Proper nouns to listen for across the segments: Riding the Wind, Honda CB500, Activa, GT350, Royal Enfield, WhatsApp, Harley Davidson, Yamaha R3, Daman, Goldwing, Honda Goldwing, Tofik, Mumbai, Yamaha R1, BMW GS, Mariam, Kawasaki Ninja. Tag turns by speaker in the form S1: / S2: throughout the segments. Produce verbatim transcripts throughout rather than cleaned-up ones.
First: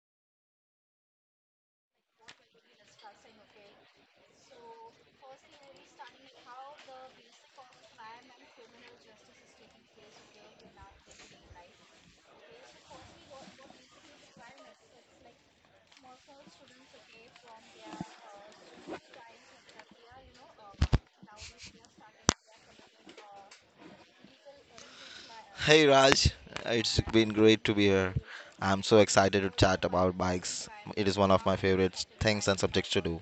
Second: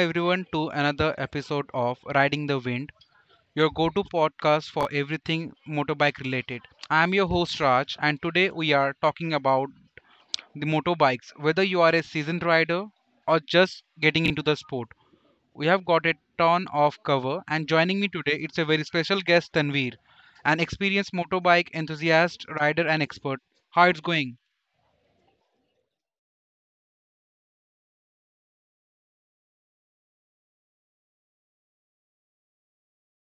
S1: everyone to another episode of Riding the Wind, your go to podcast for everything motorbike related. I am your host Raj, and today we are talking about the motorbikes. Whether you are a seasoned rider or just getting into the sport, we have got a ton of cover, and joining me today it's a very special guest Tanveer, an experienced motorbike enthusiast, rider, and expert. How it's going?
S2: Hey Raj, it's been great to be here. I'm so excited to chat about bikes. It is one of my favorite things and subjects to do.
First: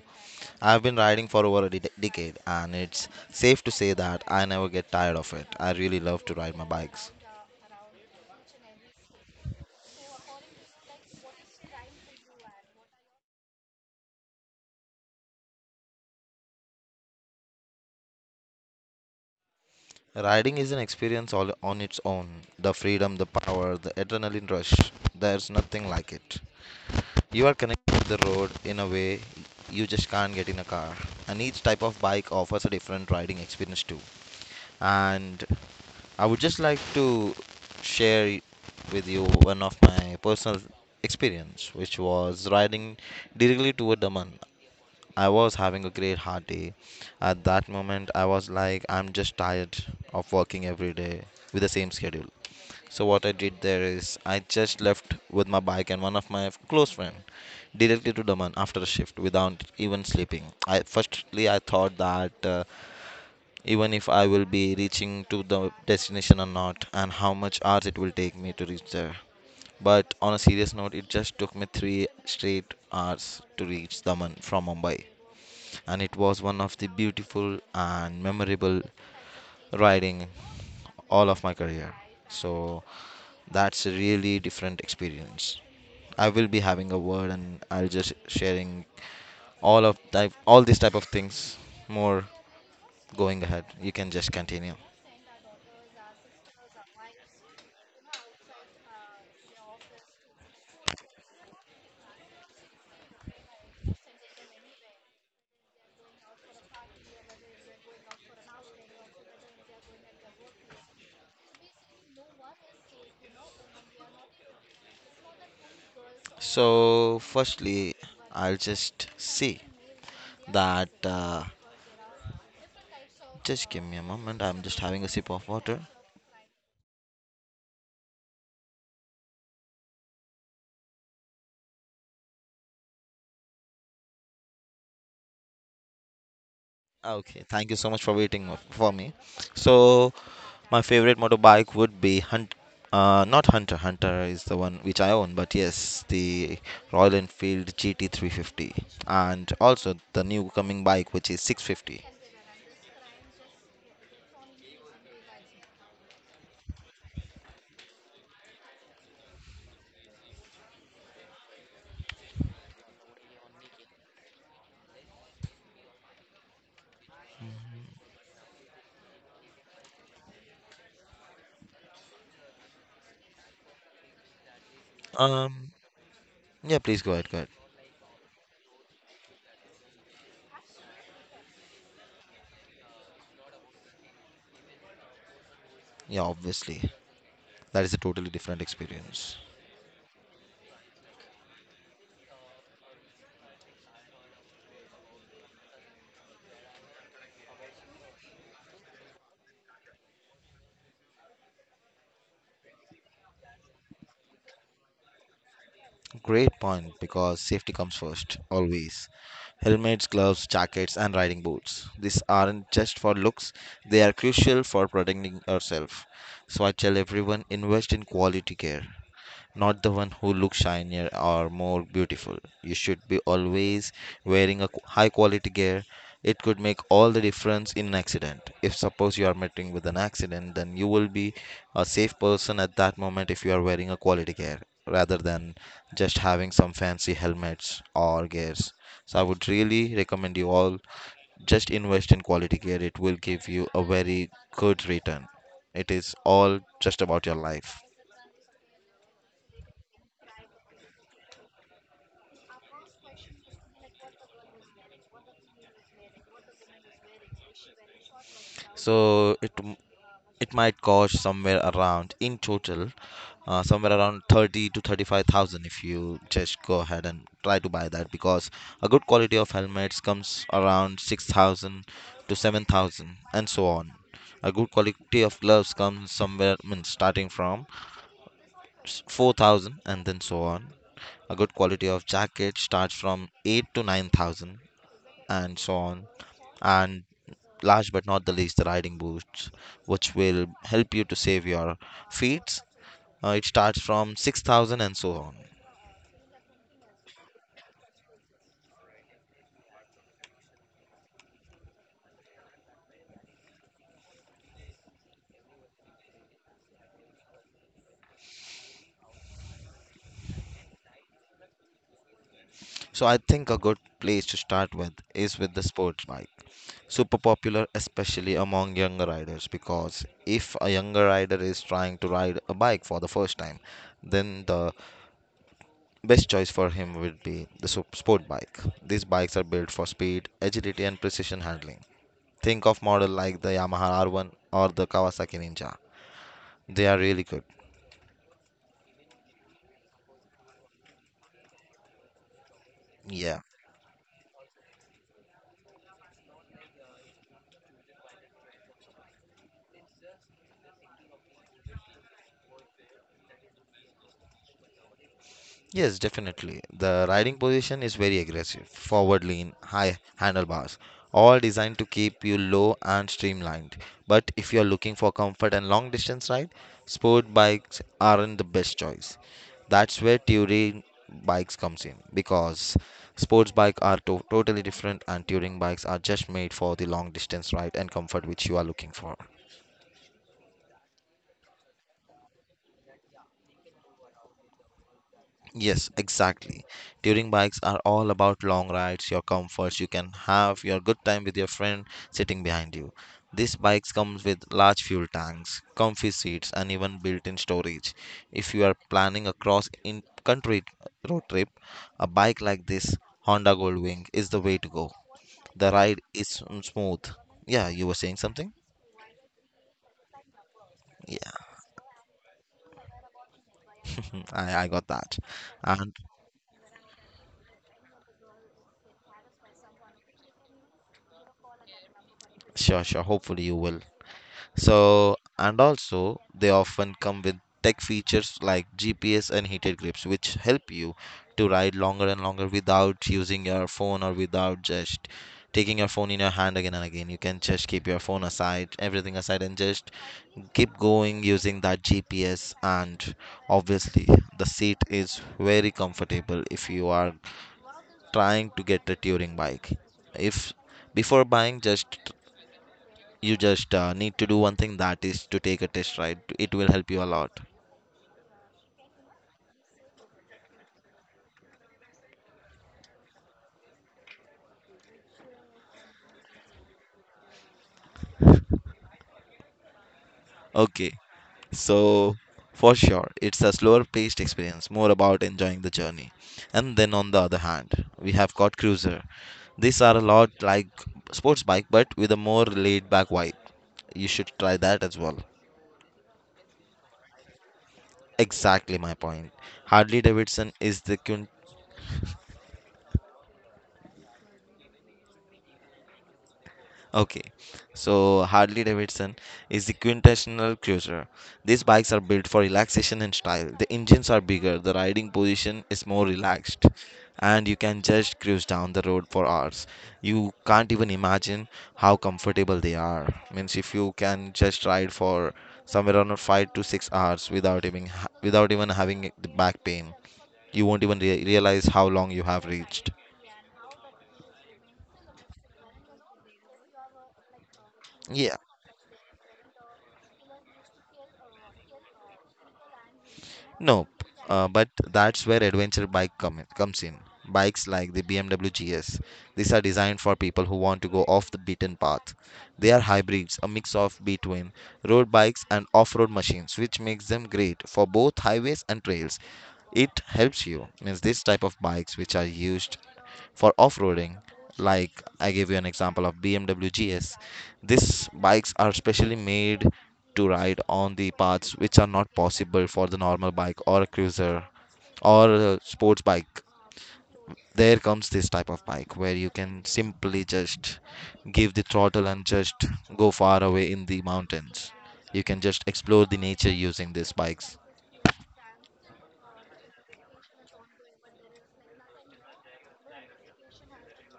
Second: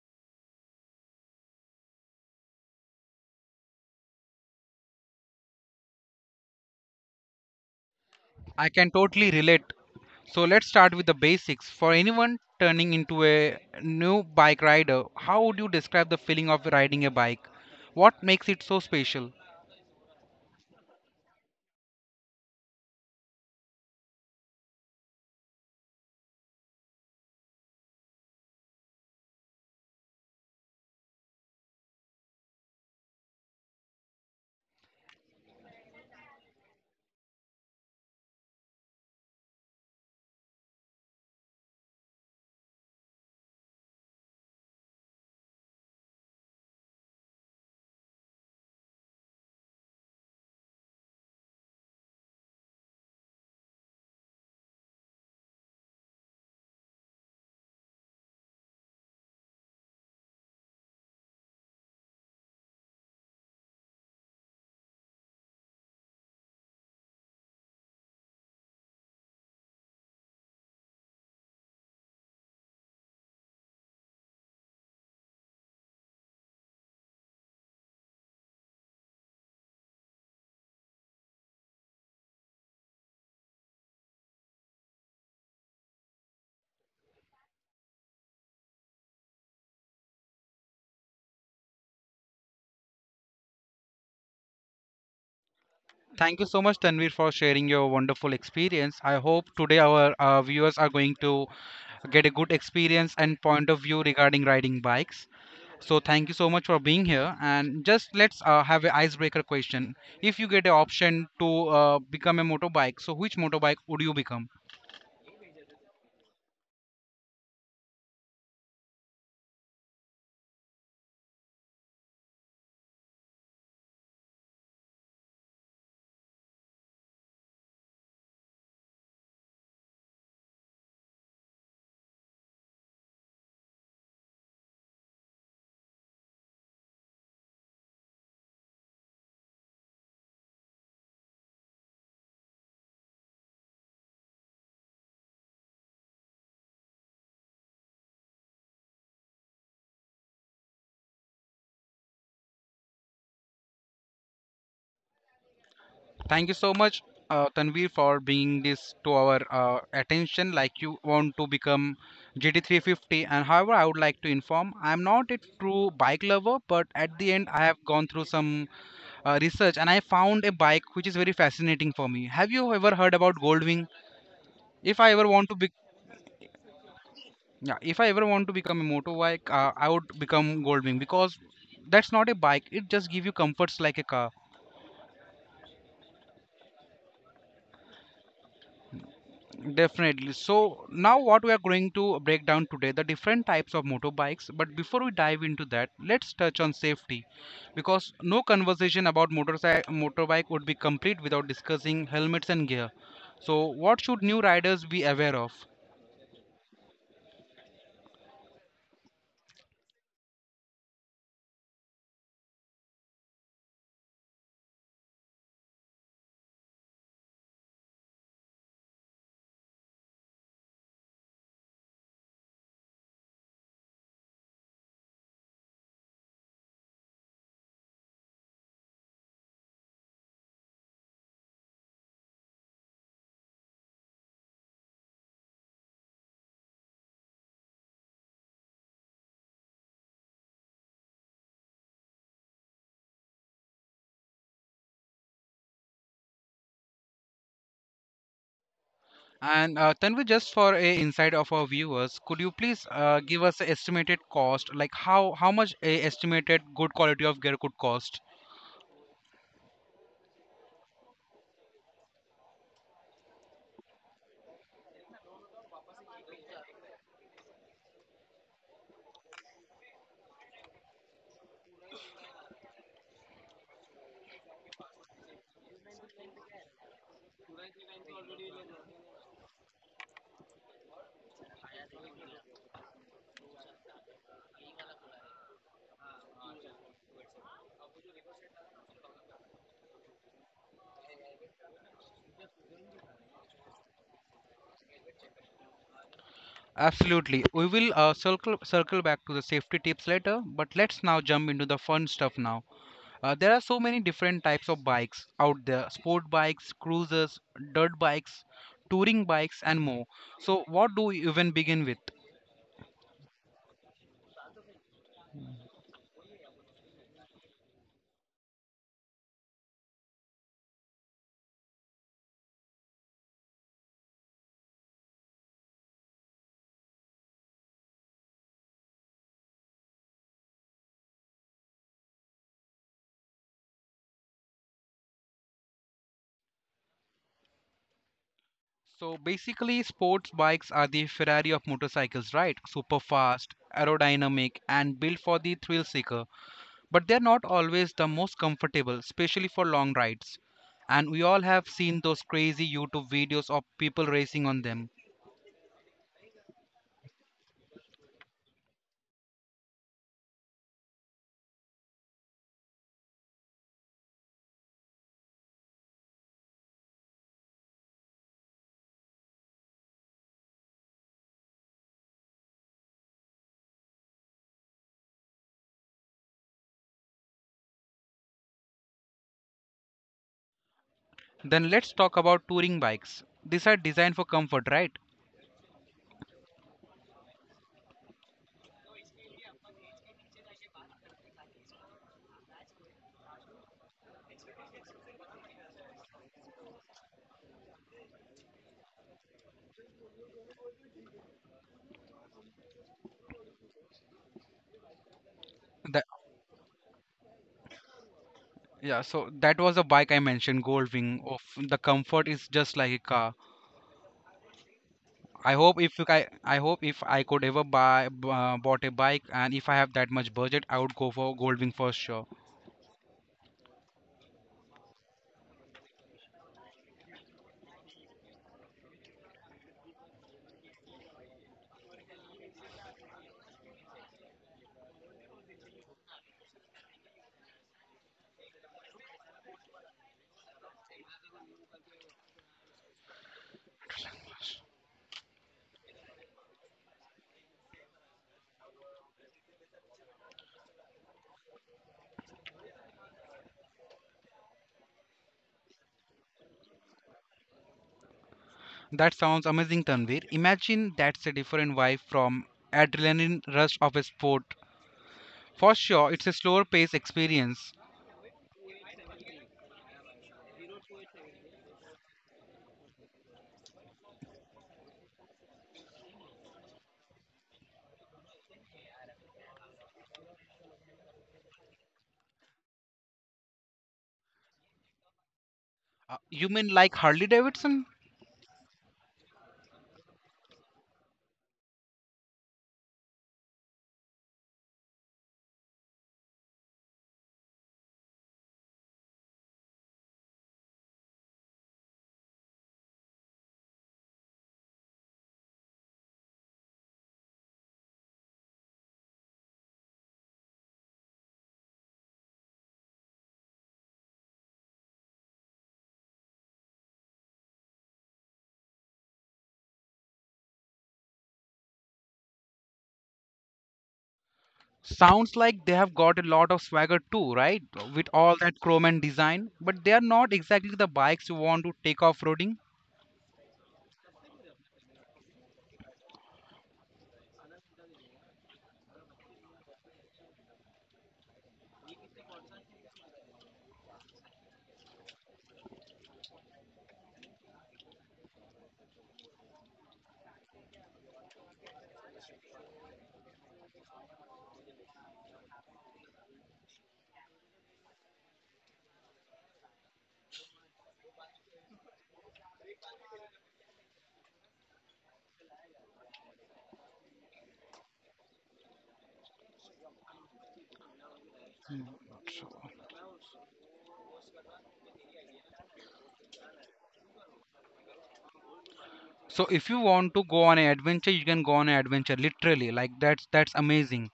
S2: I've been riding for over a de- decade, and it's safe to say that I never get tired of it. I really love to ride my bikes.
S1: I can totally relate. So let's start with the basics. For anyone turning into a new bike rider, how would you describe the feeling of riding a bike? What makes it so special?
S2: Riding is an experience all on its own. The freedom, the power, the adrenaline rush. There's nothing like it. You are connected with the road in a way you just can't get in a car. And each type of bike offers a different riding experience too. And I would just like to share with you one of my personal experience, which was riding directly toward Daman. I was having a great hard day. At that moment, I was like, I'm just tired of working every day with the same schedule. So what I did there is, I just left with my bike and one of my close friend directly to Daman after a shift without even sleeping. I firstly I thought that uh, even if I will be reaching to the destination or not, and how much hours it will take me to reach there. But on a serious note, it just took me three straight hours to reach Daman from Mumbai, and it was one of the beautiful and memorable riding all of my career. So that's a really different experience. I will be having a word, and I'll just sharing all of type, all these type of things more going ahead. You can just continue.
S1: Thank you so much, Tanvir, for sharing your wonderful experience. I hope today our uh, viewers are going to get a good experience and point of view regarding riding bikes. So thank you so much for being here. And just let's uh, have an icebreaker question. If you get an option to uh, become a motorbike, so which motorbike would you become?
S2: So, firstly, I'll just see that. Uh, just give me a moment. I'm just having a sip of water. Okay, thank you so much for waiting mo- for me. So, my favorite motorbike would be Hunt. Uh, not Hunter. Hunter is the one which I own, but yes, the Royal Enfield G T three fifty, and also the new coming bike, which is six fifty.
S1: Thank you so much, uh, Tanvir, for bringing this to our uh, attention. Like you want to become G T three fifty, and however, I would like to inform I'm not a true bike lover, but at the end, I have gone through some uh, research and I found a bike which is very fascinating for me. Have you ever heard about Goldwing? If I ever want to
S2: Um,
S1: be,
S2: yeah, please go ahead. Go ahead.
S1: yeah, if I ever want to become a motorbike, uh, I would become Goldwing because that's not a bike. It just gives you comforts like a car.
S2: Yeah, obviously, that is a totally different experience.
S1: Definitely. So now what we are going to break down today the different types of motorbikes. But before we dive into that, let's touch on safety, because no conversation about motorcycle motorbike would be complete without discussing helmets and gear. So what should new riders be aware of?
S2: Great point because safety comes first, always. Helmets, gloves, jackets, and riding boots. These aren't just for looks, they are crucial for protecting yourself. So I tell everyone, invest in quality care, not the one who looks shinier or more beautiful. You should be always wearing a high quality gear. It could make all the difference in an accident. If suppose you are meeting with an accident, then you will be a safe person at that moment if you are wearing a quality gear rather than just having some fancy helmets or gears. So I would really recommend you all, just invest in quality gear. It will give you a very good return. It is all just about your life.
S1: And uh, Tanvi, just for a insight of our viewers, could you please uh, give us an estimated cost, like how how much a estimated good quality of gear could cost?
S2: So it it might cost somewhere around in total, uh, somewhere around thirty to thirty-five thousand if you just go ahead and try to buy that, because a good quality of helmets comes around six thousand to seven thousand and so on. A good quality of gloves comes somewhere, I starting from s- four thousand and then so on. A good quality of jacket starts from eight to nine thousand and so on. And last but not the least, the riding boots, which will help you to save your feet. Uh, it starts from six thousand and so on.
S1: Absolutely. We will uh, circle circle back to the safety tips later, but let's now jump into the fun stuff now. Uh, there are so many different types of bikes out there: sport bikes, cruisers, dirt bikes, touring bikes, and more. So, what do we even begin with?
S2: So I think a good place to start with is with the sports bike. Super popular, especially among younger riders, because if a younger rider is trying to ride a bike for the first time, then the best choice for him would be the sup- sport bike. These bikes are built for speed, agility, and precision handling. Think of model like the Yamaha R one or the Kawasaki Ninja. They are really good.
S1: So, basically, sports bikes are the Ferrari of motorcycles, right? Super
S2: Yeah.
S1: fast, aerodynamic, and built for the thrill seeker. But they're not always the most comfortable, especially for long rides. And we all have seen those crazy YouTube videos of people racing on them.
S2: Yes, definitely. The riding position is very aggressive, forward lean, high handlebars, all designed to keep you low and streamlined. But if you're looking for comfort and long distance ride, sport bikes aren't the best choice. That's where touring bikes comes in, because sports bikes are to- totally different and touring bikes are just made for the long distance ride and comfort which you are looking for.
S1: Then let's talk about touring bikes. These are designed for comfort, right?
S2: Yes, exactly. Touring bikes are all about long rides, your comforts. You can have your good time with your friend sitting behind you. These bikes comes with large fuel tanks, comfy seats, and even built-in storage. If you are planning a cross-country road trip, a bike like this Honda Goldwing is the way to go. The ride
S1: That,
S2: is mm, smooth. Yeah, you were saying something?
S1: yeah, so that was a bike I mentioned,
S2: Yeah,
S1: Goldwing. Of The comfort is just like a car.
S2: I, I got that.
S1: I hope
S2: And
S1: if you, I, I hope if I could ever buy b- uh, bought a bike and if I have that much budget, I would go for Goldwing for sure.
S2: sure, sure. Hopefully you will. So, and also, they often come with tech features like G P S and heated grips, which help you to ride longer and longer without using your phone, or without just taking your phone in your hand again and again. You can just keep your phone aside, everything aside, and just keep going using that G P S. And obviously, the seat is very comfortable if you are trying to get a touring bike. If before buying, just you just uh, need to do one thing, that is to take a test ride. It will help you a lot.
S1: That sounds amazing, Tanvir. Imagine that's a different vibe from adrenaline rush of a sport. For sure, it's a slower pace experience.
S2: Okay, so for sure, it's a slower paced experience, more about enjoying the journey. And then on the other hand, we have got Cruiser. These are a lot like sports bike but with a more laid back vibe. You should try that as well.
S1: Uh, you mean like Harley Davidson?
S2: Exactly my point. Harley Davidson is the Okay, so Harley Davidson is the quintessential cruiser. These bikes are built for relaxation and style. The engines are bigger, the riding position is more relaxed, and you can just cruise down the road for hours. You can't even imagine how comfortable they are. Means if you can just ride for somewhere around five to six hours without even ha- without even having the back pain, you won't even rea- realize how long you have reached.
S1: Sounds like they have got a lot of swagger too, right? With
S2: Yeah.
S1: all that chrome and design, but they are not exactly the bikes you want to take off roading.
S2: No, uh, but that's where adventure bike come, comes in. Bikes like the B M W G S. These are designed for people who want to go off the beaten path. They are hybrids, a mix of between road bikes and off-road machines, which makes them great for both highways and trails. It helps you. Means this type of bikes which are used for off-roading, like I gave you an example of BMW GS, these bikes are specially made to ride on the paths which are not possible for the normal bike or a cruiser or a sports bike. There comes this type of bike where you can simply just give the throttle and just go far away in the mountains. You can just explore the nature using these bikes.
S1: So if you want to go on an adventure, you can go on an adventure literally. Like that's that's amazing.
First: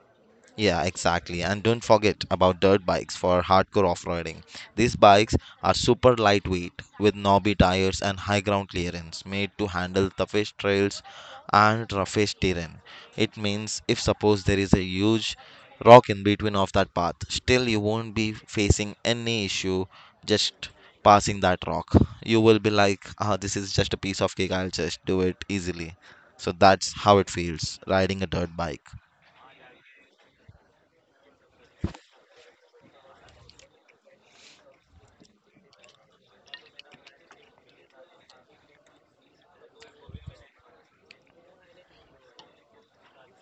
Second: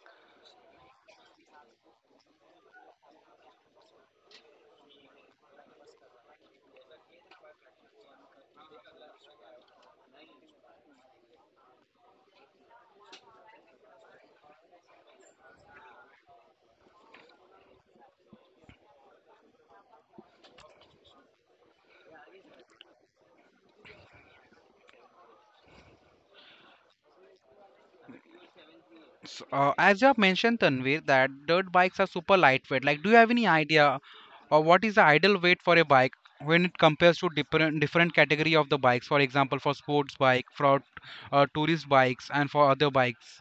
S2: Yeah, exactly. And don't forget about dirt bikes for hardcore off-roading. These bikes are super lightweight with knobby tires and high ground clearance, made to handle toughest trails and roughest terrain. It means if suppose there is a huge rock in between of that path, still you won't be facing any issue just passing that rock. You will be like, ah, this is just a piece of cake. I'll just do it easily. So that's how it feels riding a dirt bike.
S1: So, uh, as you have mentioned, Tanvir, that dirt bikes are super lightweight. Like, do you have any idea or what is the ideal weight for a bike when it compares to different different category of the bikes? For example, for sports bike, for uh, tourist bikes, and for other bikes.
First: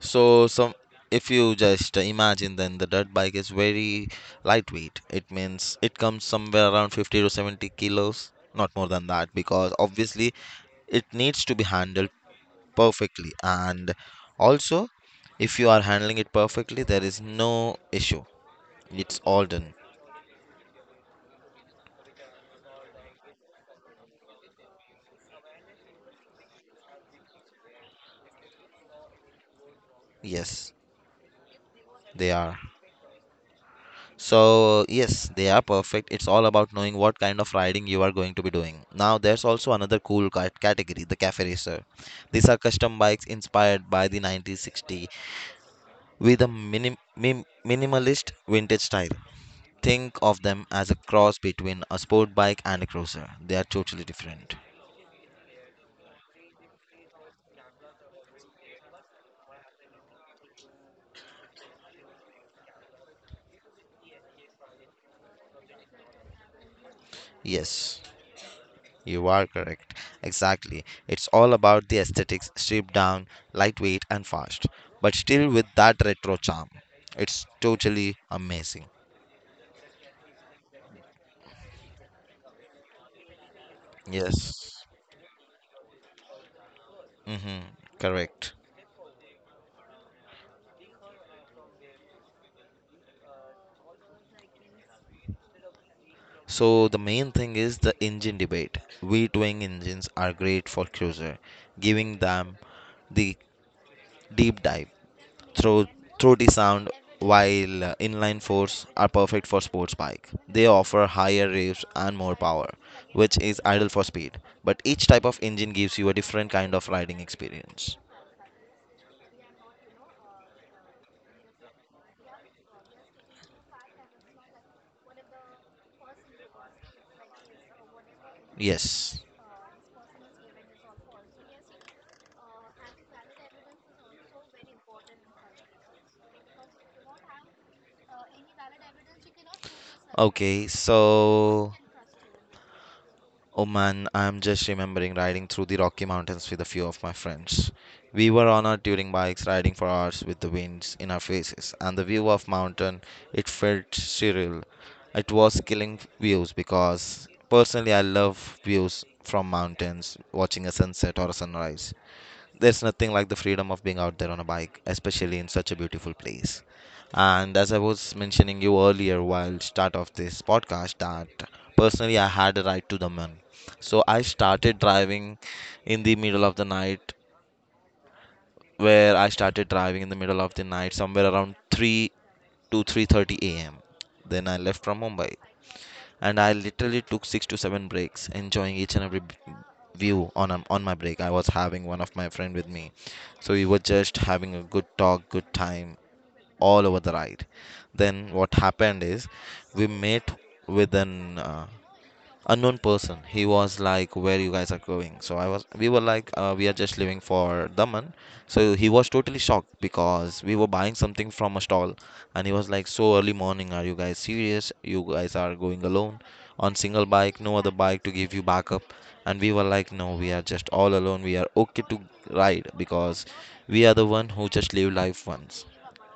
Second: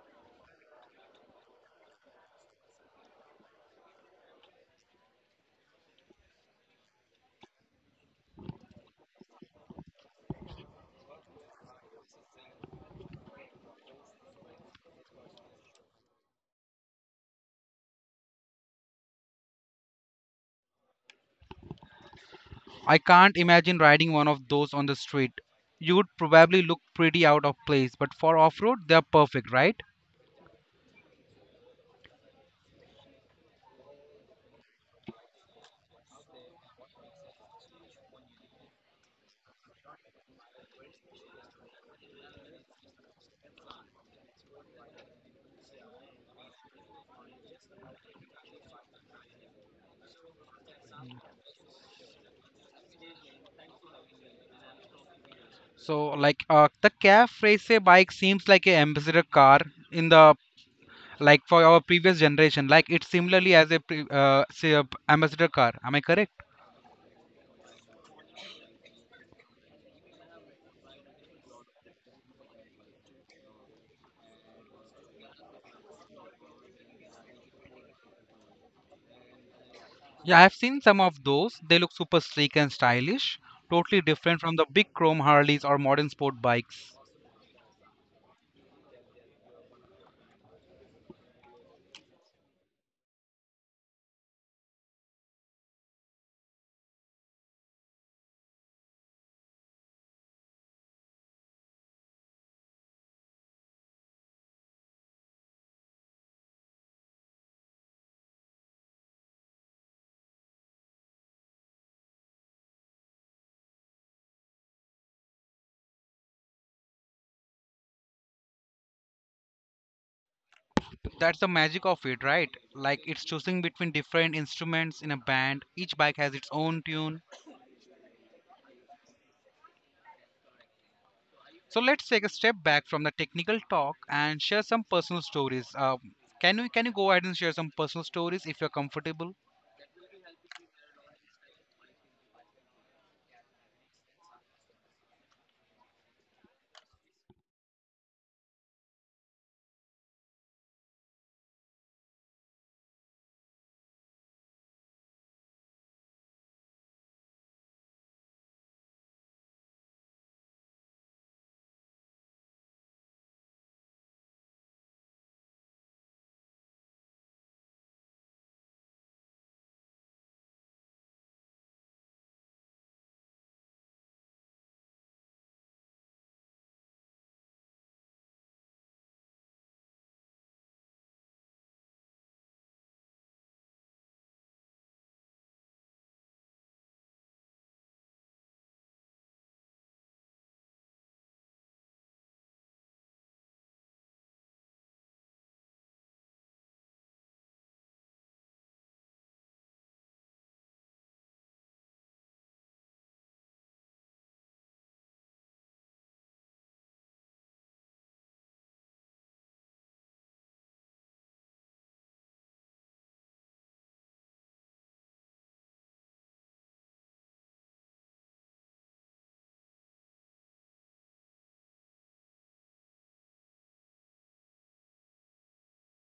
S2: So some, if you just imagine, then the dirt bike is very lightweight. It means it comes somewhere around fifty to seventy kilos, not more than that, because obviously it needs to be handled perfectly, and also, if you are handling it perfectly, there is no issue. It's all done.
S1: I can't imagine riding one of those on the street. You would probably look pretty out of place, but for off-road, they are perfect, right?
S2: Yes, they are. So, yes, they are perfect. It's all about knowing what kind of riding you are going to be doing. Now, there's also another cool cat- category, the cafe racer. These are custom bikes inspired by the nineteen sixty with a minim- mim- minimalist vintage style. Think of them as a cross between a sport bike and a cruiser. They are totally different.
S1: So, like, uh, the calf racer bike seems like a ambassador car in the, like, for our previous generation, like it's similarly as a pre- uh, say a p- ambassador car. Am I correct?
S2: Yes. You are correct. Exactly. It's all about the aesthetics, stripped down, lightweight, and fast, but still with that retro charm. It's totally amazing.
S1: Yeah, I've seen some of those. They look super sleek and stylish, totally different from the
S2: Yes.
S1: big chrome Harleys or modern sport bikes.
S2: Mm-hmm. Correct. So the main thing is the engine debate. V twin engines are great for cruiser, giving them the deep dive. throw, throaty sound, while uh, inline fours are perfect for sports bike. They offer higher revs and more power, which is ideal for speed. But each type of engine gives you a different kind of riding experience.
S1: That's the magic of it, right? Like, it's choosing between different instruments in a band. Each bike has its own tune.
S2: Yes.
S1: So let's take a step back from the technical talk and share some personal stories um, can you can you go ahead and share some personal stories if you're comfortable?
S2: Okay, so, oh man, I'm just remembering riding through the Rocky Mountains with a few of my friends. We were on our touring bikes riding for hours with the winds in our faces, and the view of mountain, it felt surreal. It was killing views, because personally I love views from mountains, watching a sunset or a sunrise. There's nothing like the freedom of being out there on a bike, especially in such a beautiful place. And as I was mentioning you earlier while start of this podcast that personally I had a ride to the Daman. So I started driving in the middle of the night, where I started driving in the middle of the night somewhere around three to three thirty a m. Then I left from Mumbai, and I literally took six to seven breaks, enjoying each and every b- view on um, on my break. I was having one of my friend with me, so we were just having a good talk, good time all over the ride. Then what happened is we met with an uh, unknown person. He was like, where you guys are going? So I was we were like, uh, we are just leaving for Daman. So he was totally shocked because we were buying something from a stall, and he was like, so early morning, are you guys serious? You guys are going alone on single bike, no other bike to give you backup? And we were like, no, we are just all alone, we are okay to ride, because we are the one who just live life once.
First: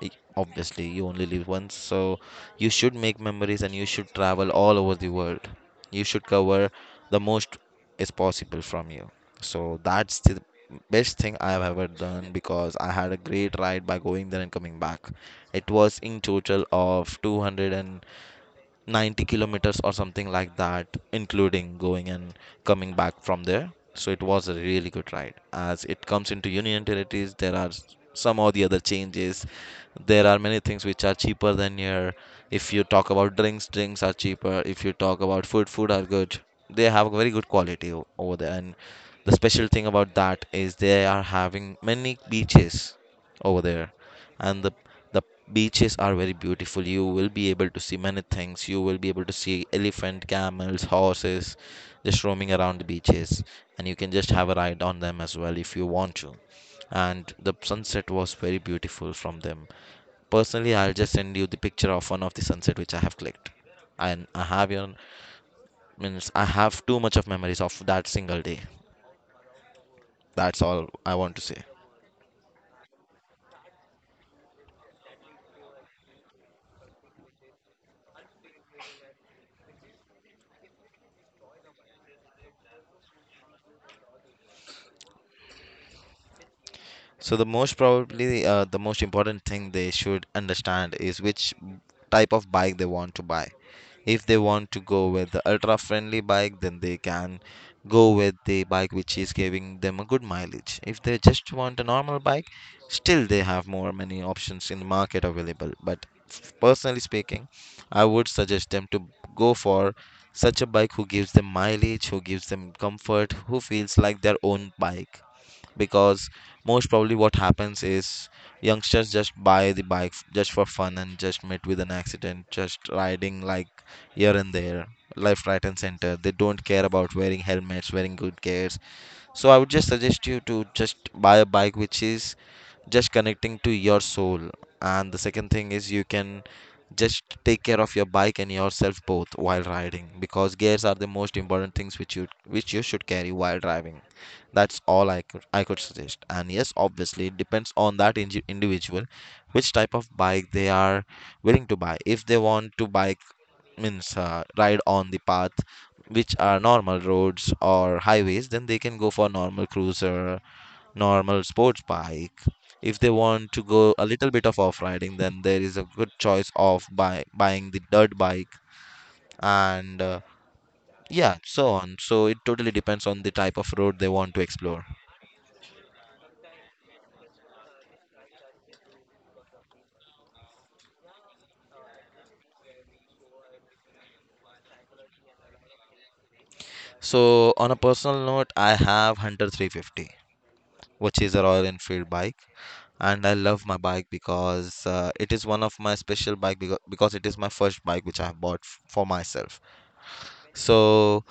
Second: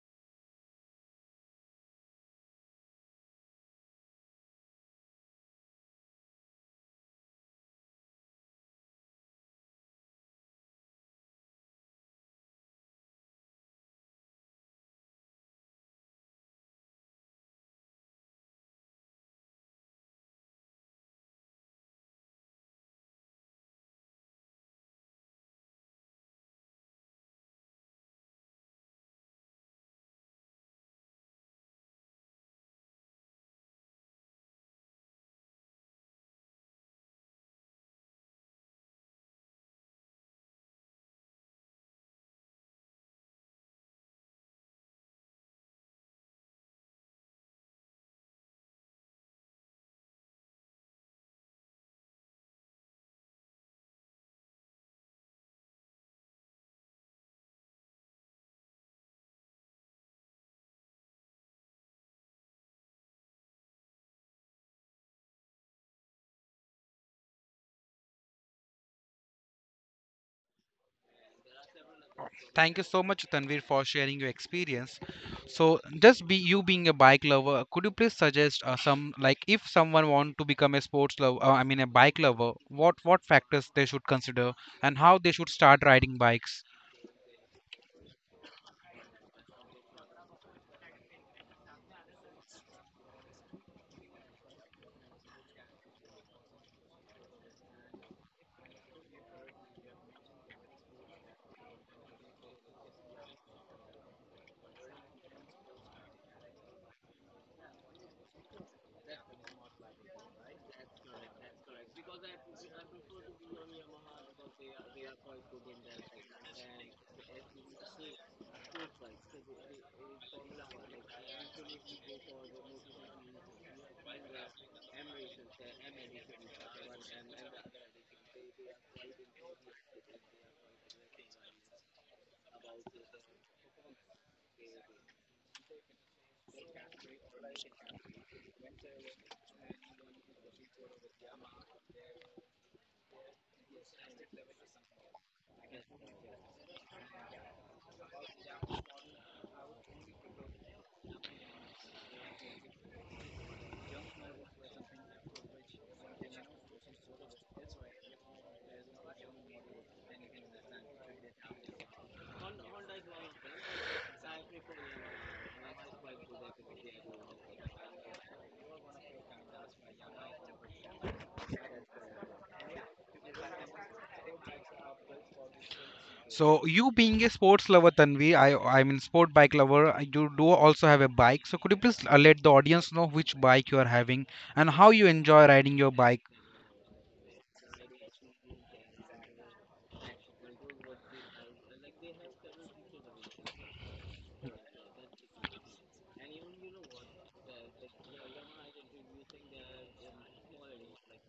S2: I- Obviously, you only live once, so you should make memories and you should travel all over the world. You should cover the most is possible from you. So that's the best thing I have ever done, because I had a great ride by going there and coming back. It was in total of two hundred and ninety kilometers or something like that, including going and coming back from there. So it was a really good ride. As it comes into Union territories, there are some or the other changes. There are many things which are cheaper than here. If you talk about drinks, drinks are cheaper. If you talk about food, food are good. They have very good quality o- over there. And the special thing about that is they are having many beaches over there. And the the beaches are very beautiful. You will be able to see many things. You will be able to see elephant, camels, horses just roaming around the beaches, and you can just have a ride on them as well if you want to. And the sunset was very beautiful from them. Personally, I'll just send you the picture of one of the sunset which I have clicked. And I have your means I have too much of memories of that single day. That's all I want to say.
S1: Thank you so much, Tanvir, for sharing your experience. So, just be you being a bike lover, could you please suggest uh, some, like, if someone want to become a sports lover, uh, I mean a bike lover, what what factors they should consider and how they should start riding bikes?
S2: So the most probably uh, the most important thing they should understand is which type of bike they want to buy. If they want to go with the ultra friendly bike, then they can go with the bike which is giving them a good mileage. If they just want a normal bike, still they have more many options in the market available. But f- personally speaking, I would suggest them to go for such a bike who gives them mileage, who gives them comfort, who feels like their own bike, because most probably what happens is youngsters just buy the bike f- just for fun and just met with an accident just riding like here and there, left right and center. They don't care about wearing helmets, wearing good gears. So I would just suggest you to just buy a bike which is just connecting to your soul. And the second thing is you can just take care of your bike and yourself both while riding, because gears are the most important things which you which you should carry while driving. That's all I could I could suggest. And yes, obviously it depends on that inji- individual which type of bike they are willing to buy. If they want to buy means uh, ride on the path which are normal roads or highways, then they can go for normal cruiser, normal sports bike. If they want to go a little bit of off riding, then there is a good choice of buy, buying the dirt bike, and uh, yeah, so on. So it totally depends on the type of road they want to explore.
S1: So, you being a sports lover, Tanvir, I I mean sport bike lover, uh, you do also have a bike. So, could you please uh, let the audience know which bike you are having and how you enjoy riding your bike?
S2: So on a personal note, I have Hunter three fifty, which is a Royal Enfield bike, and I love my bike because uh, it is one of my special bike because, because it is my first bike which I have bought f- for myself. So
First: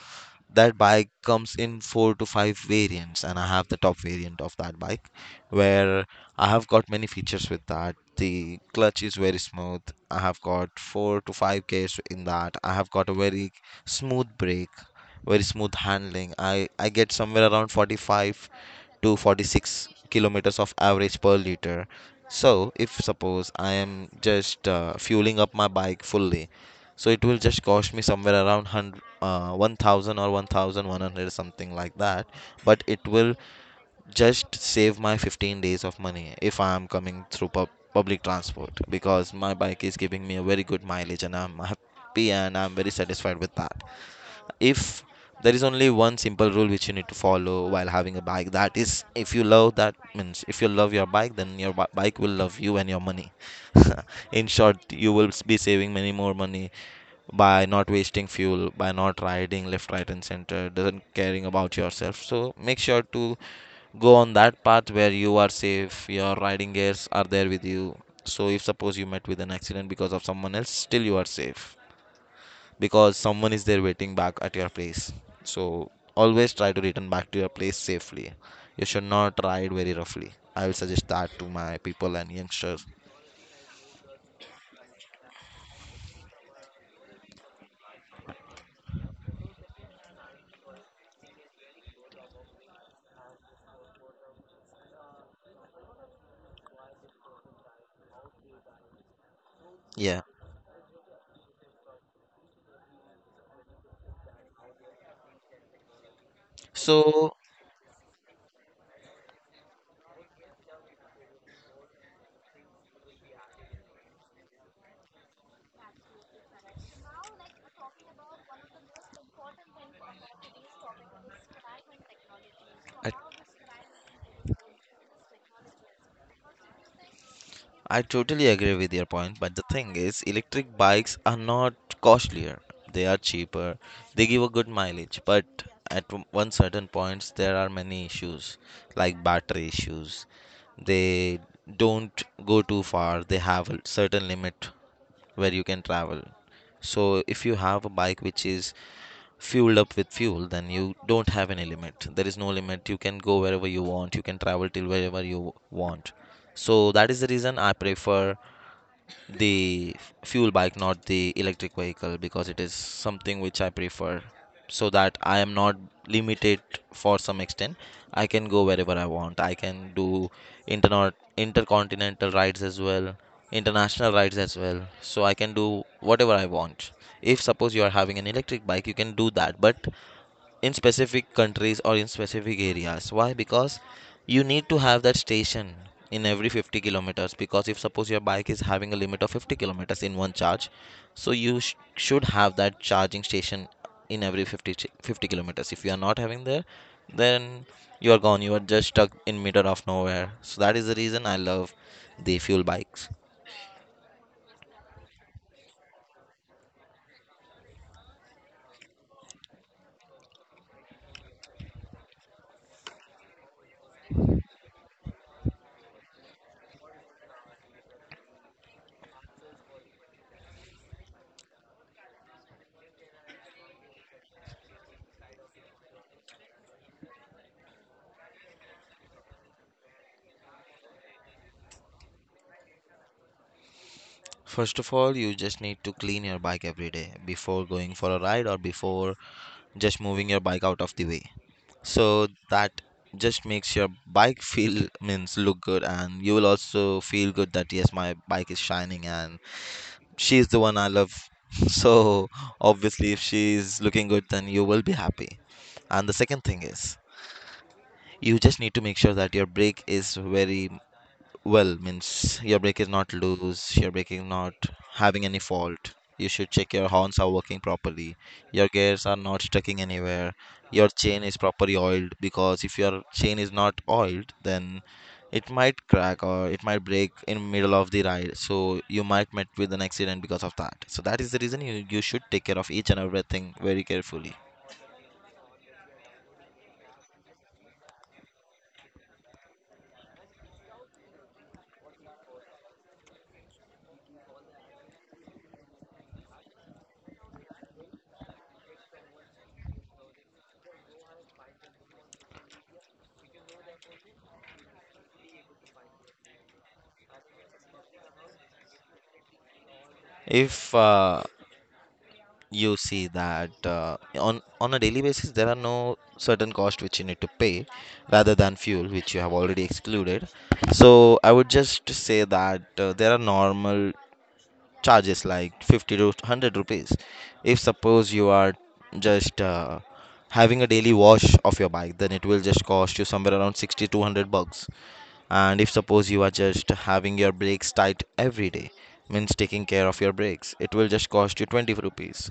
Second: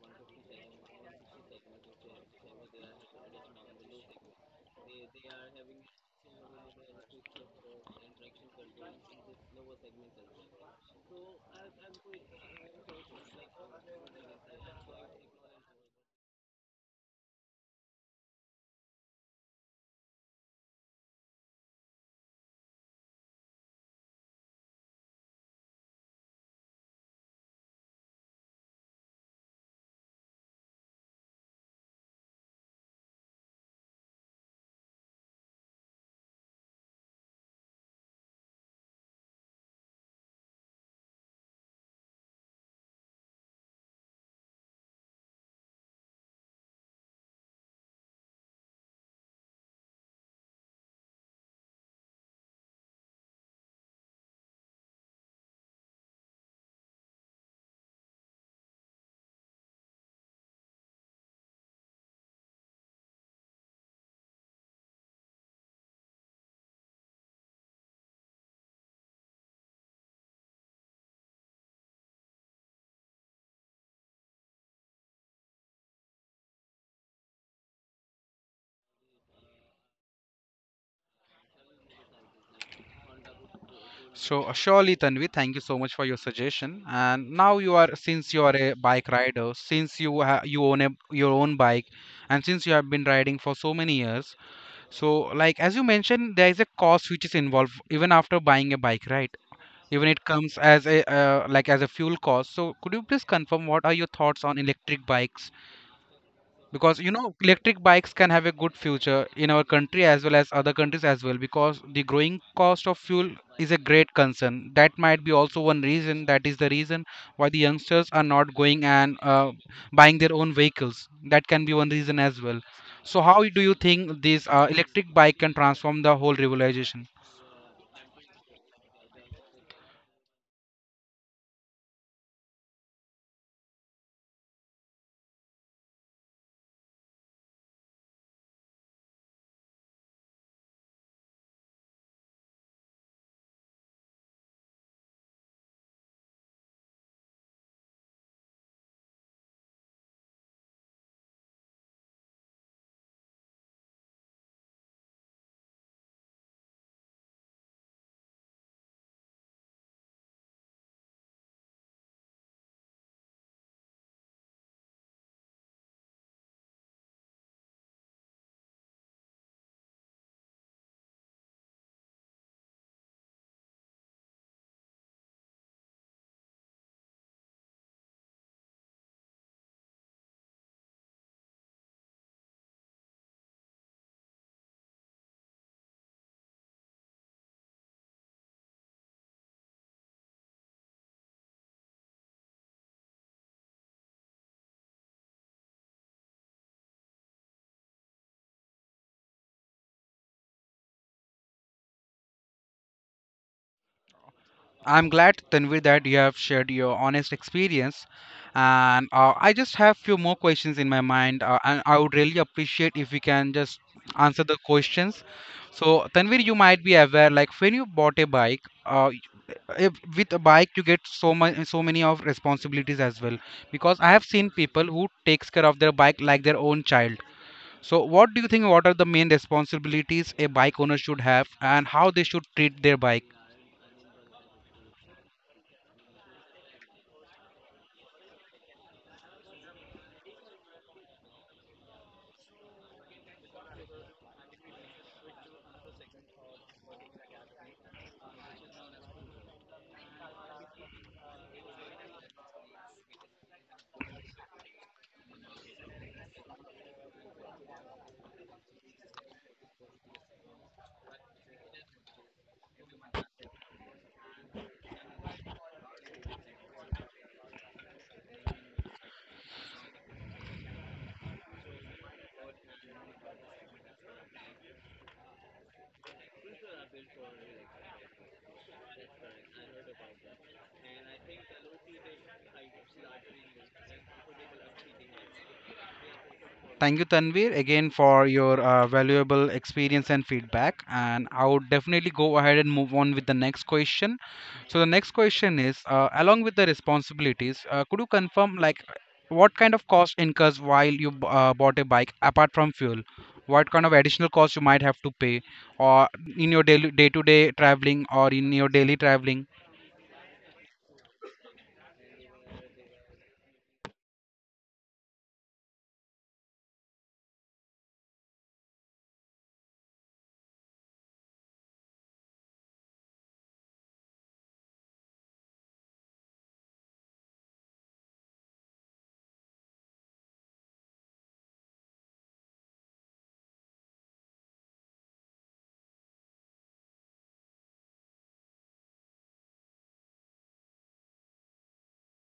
S2: that bike comes in four to five variants, and I have the top variant of that bike, where I have got many features with that. The clutch is very smooth. I have got four to five gears in that. I have got a very smooth brake, very smooth handling. I I get somewhere around forty-five to forty-six kilometers of average per liter. So, if suppose I am just uh, fueling up my bike fully, so it will just cost me somewhere around one hundred, uh, one thousand or one thousand one hundred something like that. But it will just save my fifteen days of money if I am coming through pub- public transport, because my bike is giving me a very good mileage, and I'm happy and I'm very satisfied with that. If there is only one simple rule which you need to follow while having a bike, that is, if you love, that means if you love your bike, then your bi- bike will love you and your money. In short, you will be saving many more money by not wasting fuel, by not riding left right and center, doesn't caring about yourself. So make sure to go on that path where you are safe, your riding gears are there with you, so if suppose you met with an accident because of someone else, still you are safe, because someone is there waiting back at your place. So always try to return back to your place safely. You should not ride very roughly. I will suggest that to my people and youngsters.
S1: So uh, surely, Tanvi, thank you so much for your suggestion. And now you are, since you are a bike rider, since you ha- you own a your own bike, and since you have been riding for so many years, so like as you mentioned, there is a cost which is involved even after buying a bike, right? Even
S2: Yeah.
S1: it comes as a uh, like, as a fuel cost. So could you please confirm what are your thoughts on electric bikes? Because you
S2: So
S1: know electric bikes can have a good future in our country as well as other countries as well, because the growing cost of fuel is a great concern. That might be also one reason, that is the reason why the youngsters are not going and uh, buying their own vehicles. That can be one reason as well.
S2: I
S1: So how do you think this uh, electric bike can transform the whole revolution?
S2: I totally agree with your point, but the thing is, electric bikes are not costlier. They are cheaper. They give a good mileage, but at w- one certain points there are many issues like battery issues. They don't go too far. They have a certain limit where you can travel. So if you have a bike which is fueled up with fuel, then you don't have any limit. There is no limit. You can go wherever you want. You can travel till wherever you want. So that is the reason I prefer the fuel bike, not the electric vehicle, because it is something which I prefer so that I am not limited for some extent. I can go wherever I want. I can do interna- intercontinental rides as well, international rides as well. So I can do whatever I want. If suppose you are having an electric bike, you can do that, but in specific countries or in specific areas. Why? Because you need to have that station in every fifty kilometers, because if suppose your bike is having a limit of fifty kilometers in one charge, so you sh- should have that charging station in every fifty ch- fifty kilometers. If you are not having there, then you are gone, you are just stuck in middle of nowhere. So that is the reason I love the fuel bikes.
S1: I'm glad, Tanvir, that you have shared your honest experience. And uh, I just have few more questions in my mind, uh, and I would really appreciate if we can just answer the questions. So, Tanvir, you might be aware, like when you bought a bike, uh, if, with a bike you get so much, so many of responsibilities as well. Because I have seen people who takes care of their bike like their own child. So, what do you think? What are the main responsibilities a bike owner should have, and how they should treat their bike?
S2: First of all, you just need to clean your bike every day before going for a ride or before just moving your bike out of the way, so that just makes your bike feel, means look good, and you will also feel good that yes, my bike is shining and she's the one I love. So obviously if she's looking good, then you will be happy. And the second thing is you just need to make sure that your brake is very well, means your brake is not loose, your braking not having any fault. You should check your horns are working properly. Your gears are not sticking anywhere. Your chain is properly oiled, because if your chain is not oiled, then it might crack or it might break in middle of the ride. So you might met with an accident because of that. So that is the reason you, you should take care of each and everything very carefully.
S1: Thank you, Tanvir, again for your uh, valuable experience and feedback. And I would definitely go ahead and move on with the next question. So the next question is, uh, along with the responsibilities, uh, could you confirm, like, what kind of cost incurs while you b- uh, bought a bike apart from fuel? What kind of additional cost you might have to pay, or in your daily day-to-day traveling, or in your daily traveling?
S2: If uh, you see that uh, on on a daily basis there are no certain cost which you need to pay rather than fuel which you have already excluded. So I would just say that uh, there are normal charges like fifty to one hundred rupees. If suppose you are just uh, having a daily wash of your bike, then it will just cost you somewhere around sixty to one hundred bucks. And if suppose you are just having your brakes tight every day, means taking care of your brakes, it will just cost you twenty rupees.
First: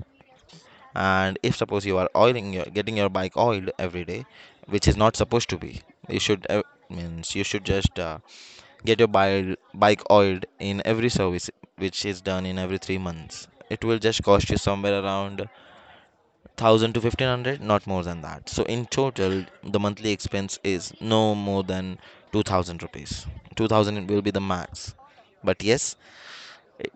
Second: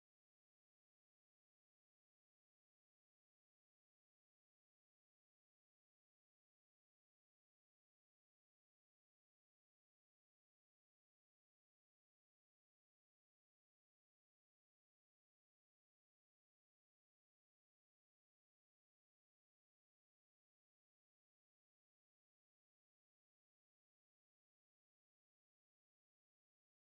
S2: And if suppose you are oiling your getting your bike oiled every day, which is not supposed to be. You should uh, means you should just uh, get your bike bike oiled in every service, which is done in every three months. It will just cost you somewhere around one thousand to fifteen hundred, not more than that. So in total the monthly expense is no more than two thousand rupees. two thousand will be the max. But yes, it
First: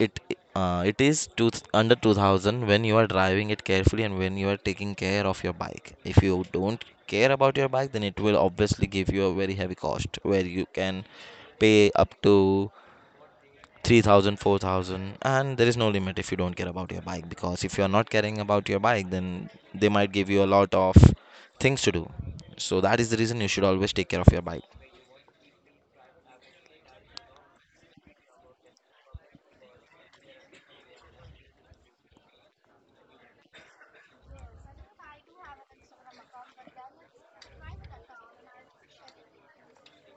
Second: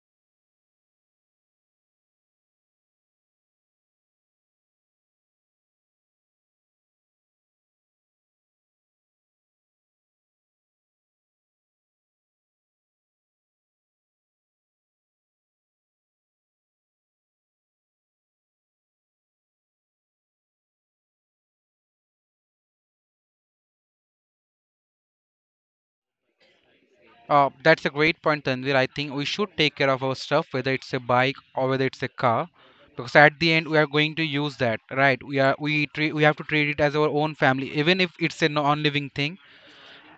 S2: it uh, it is two, under two thousand when you are driving it carefully and when you are taking care of your bike. If you don't care about your bike, then it will obviously give you a very heavy cost where you can pay up to three thousand, four thousand, and there is no limit if you don't care about your bike. Because if you are not caring about your bike, then they might give you a lot of things to do. So that is the reason you should always take care of your bike.
S1: Uh, that's a great point, Tanvir. I think we should take care of our stuff, whether it's a bike or whether it's a car, because at the end we are going to use that, right? We are we treat we have to treat it as our own family, even if it's a non-living thing.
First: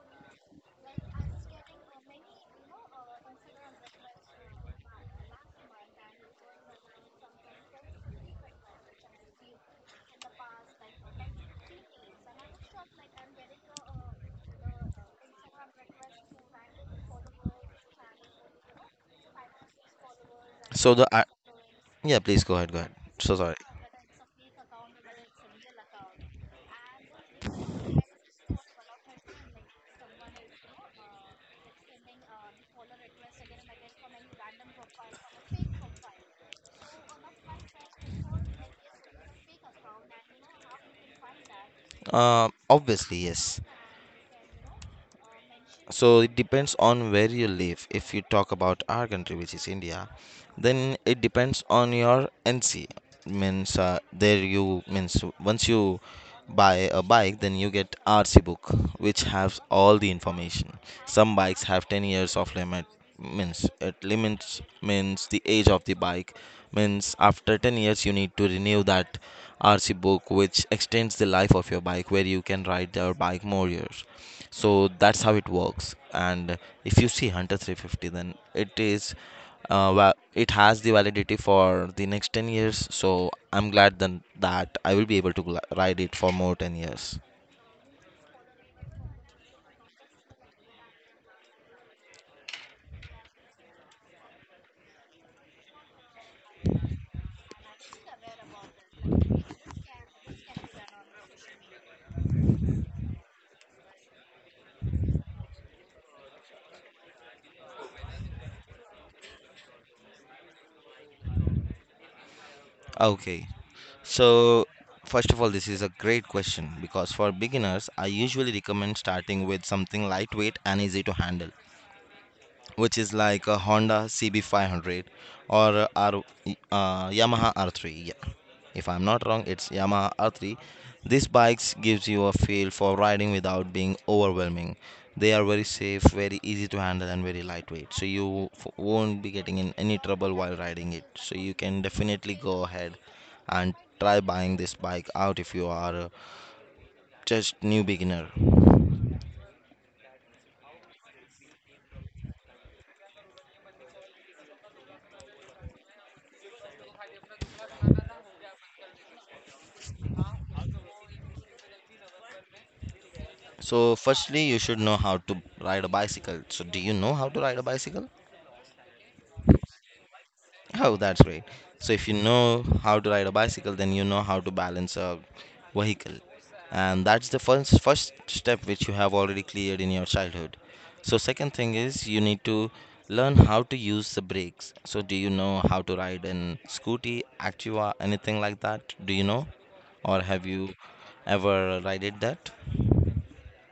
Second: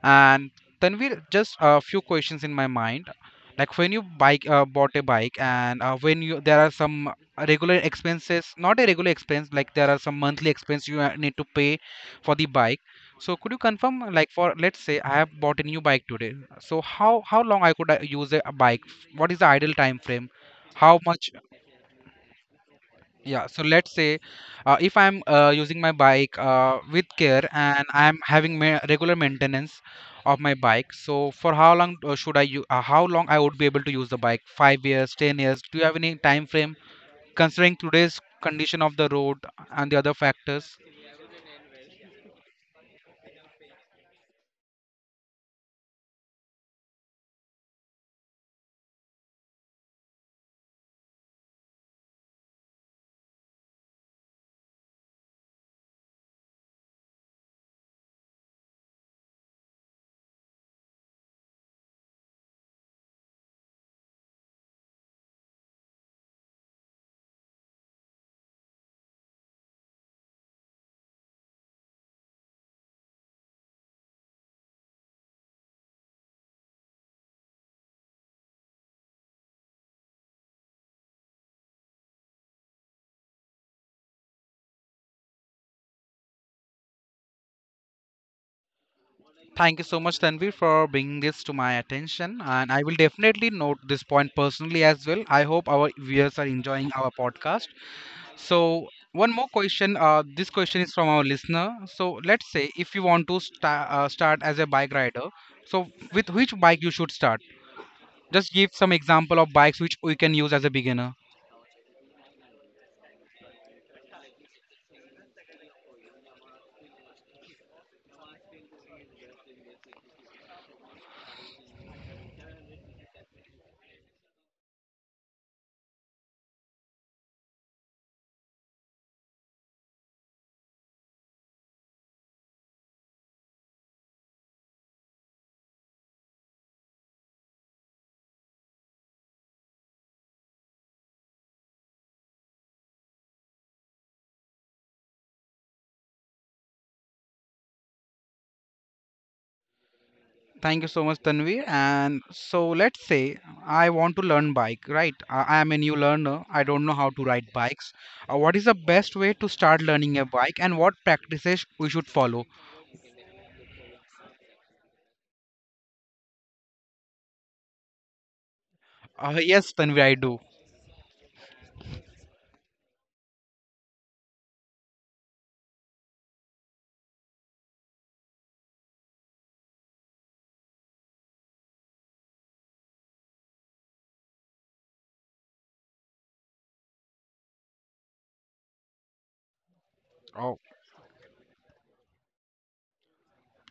S1: And Tanvir, just a few questions in my mind. Like when you bike uh, bought a bike, and uh, when you there are some regular expenses, not a regular expense, like there are some monthly expense you uh, need to pay for the bike. So could you confirm, like, for let's say I have bought a new bike today. So how how long I could uh, use a a bike? What is the ideal time frame?
S2: So
S1: How
S2: the uh,
S1: much
S2: yeah, please go ahead, go ahead. So
S1: yeah,
S2: sorry.
S1: so let's say uh, if I'm uh, using my bike uh, with care and I'm having ma regular maintenance of my bike, so for how long uh, should I u- uh, how long I would be able to use the bike? Five years, ten years? Do you have any time frame considering today's condition of the road and the other factors?
S2: uh, Obviously, yes. So it depends on where you live. If you talk about our country, which is India, then it depends on your NC, means, uh, there you, means once you buy a bike, then you get RC book, which has all the information. Some bikes have ten years of limit, means it limits, means the age of the bike, means after ten years you need to renew that RC book, which extends the life of your bike where you can ride your bike more years. So that's how it works. And if you see Hunter three fifty, then it is uh, well, it has the validity for the next ten years, so I'm glad then that I will be able to gl- ride it for more ten years.
S1: Thank you so much, Tanvi, for bringing this to my attention, and I will definitely note this point personally as well. I hope our viewers are enjoying our podcast. So one more question. Uh, this question is from our listener. So let's say if you want to sta- uh, start as a bike rider, so with which bike you should start? Just give some example of bikes which we can use as a beginner.
S2: Okay, so first of all, this is a great question because for beginners I usually recommend starting with something lightweight and easy to handle, which is like a Honda C B five hundred or a R, uh, Yamaha R three. Yeah. If I'm not wrong, it's Yamaha R three. These bikes gives you a feel for riding without being overwhelming. They are very safe, very easy to handle, and very lightweight. So you f- won't be getting in any trouble while riding it. So you can definitely go ahead and try buying this bike out if you are uh, just new beginner.
S1: Thank you so much, Tanvi. And so let's say I want to learn bike, right? I, I am a new learner. I don't know how to ride bikes. Uh, what is the best way to start learning a bike, and what practices we should follow?
S2: So firstly, you should know how to ride a bicycle. So do you know how to ride a bicycle?
S1: Uh, yes, Tanvi, I do.
S2: Oh, that's great. So if you know how to ride a bicycle, then you know how to balance a vehicle. And that's the first first step which you have already cleared in your childhood. So second thing is you need to learn how to use the brakes. So do you know how to ride an scooty, Activa, anything like that? Do you know? Or have
S1: Oh,
S2: you ever rided that?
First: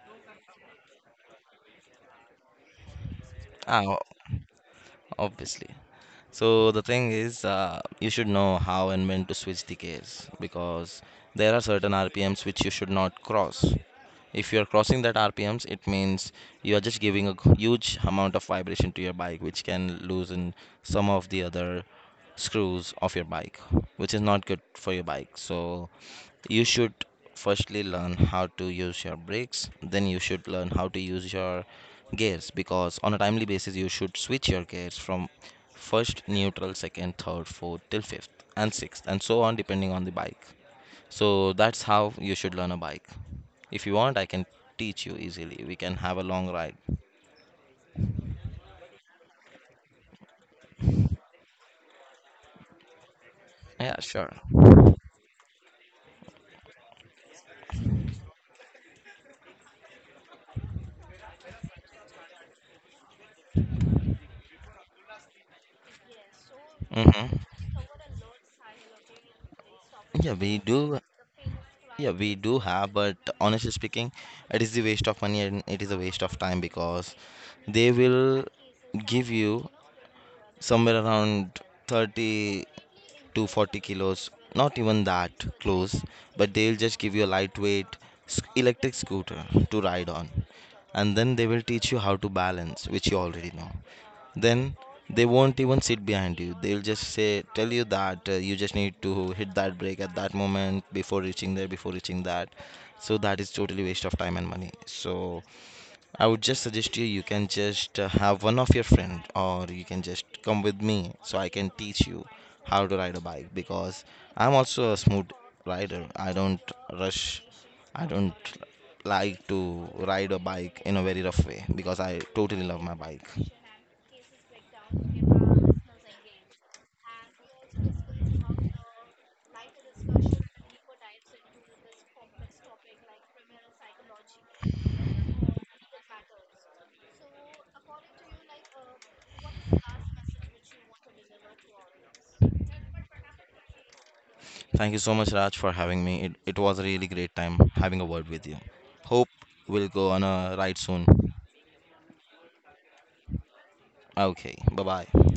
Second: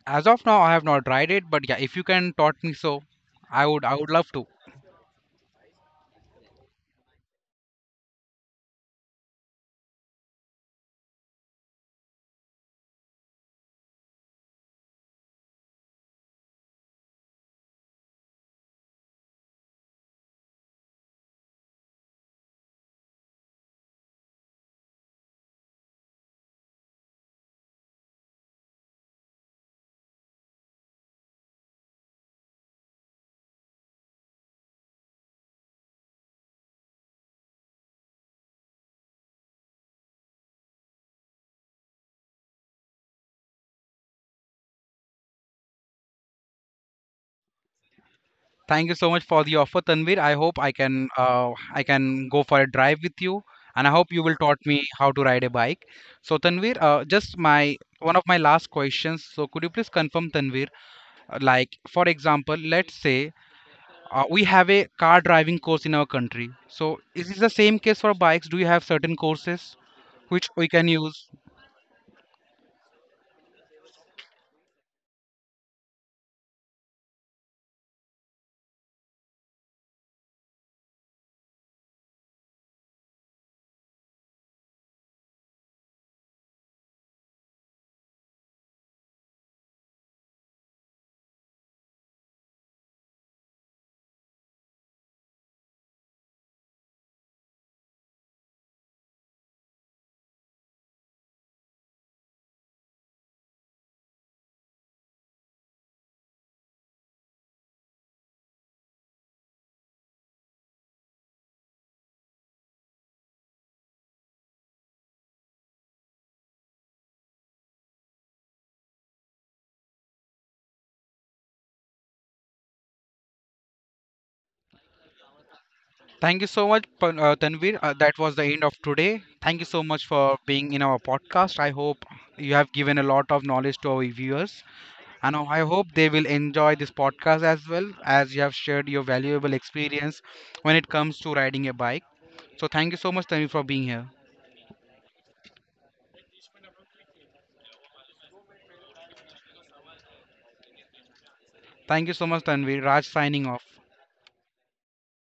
S1: As of now, I have not tried it, but yeah, if you can taught me so, I
S2: Ah,
S1: would I
S2: o-
S1: would love to.
S2: obviously. So the thing is, uh, you should know how and when to switch the gears because there are certain R P Ms which you should not cross. If you are crossing that R P Ms, it means you are just giving a g- huge amount of vibration to your bike, which can loosen some of the other screws of your bike, which is not good for your bike. So you should firstly learn how to use your brakes, then you should learn how to use your gears because on a timely basis you should switch your gears from first neutral, second, third, fourth till fifth and sixth and so on, depending on the bike. So that's how you should learn a bike. If you want, I can teach you easily. We can have a long ride.
S1: Thank you so much for the offer, Tanvir. I hope I can uh, I can go for a drive with you, and I
S2: Yeah,
S1: hope you
S2: sure.
S1: will taught me how to ride a bike. So Tanvir, uh, just my one of my last questions. So could you please confirm, Tanvir, uh, like for example, let's say uh, we have a car driving course in our country. So is
S2: Mm-hmm.
S1: this the same case for bikes? Do you have certain courses
S2: Yeah, we
S1: which we
S2: do.
S1: can use?
S2: Yeah, we do have, but honestly speaking, it is the waste of money and it is a waste of time because they will give you somewhere around thirty to forty kilos, not even that close, but they'll just give you a lightweight s- electric scooter to ride on. And then they will teach you how to balance, which you already know. Then they won't even sit behind you. They'll just say tell you that uh, you just need to hit that break at that moment, before reaching there, before reaching that. So that is totally waste of time and money. So I would just suggest you, you can just uh, have one of your friend, or you can just come with me, so I can teach you how to ride a bike. Because I'm also a smooth rider. I don't rush. I don't like to ride a bike in a very rough way because I totally love my bike.
S1: Thank you so much, Pan- uh, Tanvir. Uh, that was the end of today. Thank you so much for being in our podcast. I hope you have given a lot of knowledge to our viewers, and I hope they will enjoy this podcast as well as you have shared your valuable experience when it comes to riding a bike. So, thank you so much, Tanvir, for being here.
S2: Thank you so much, Raj, for having me. It, it was a really great time having a word with you. Hope we'll go on a ride soon.
S1: Thank you so much, Tanvir. Raj signing off.
S2: Okay, bye bye.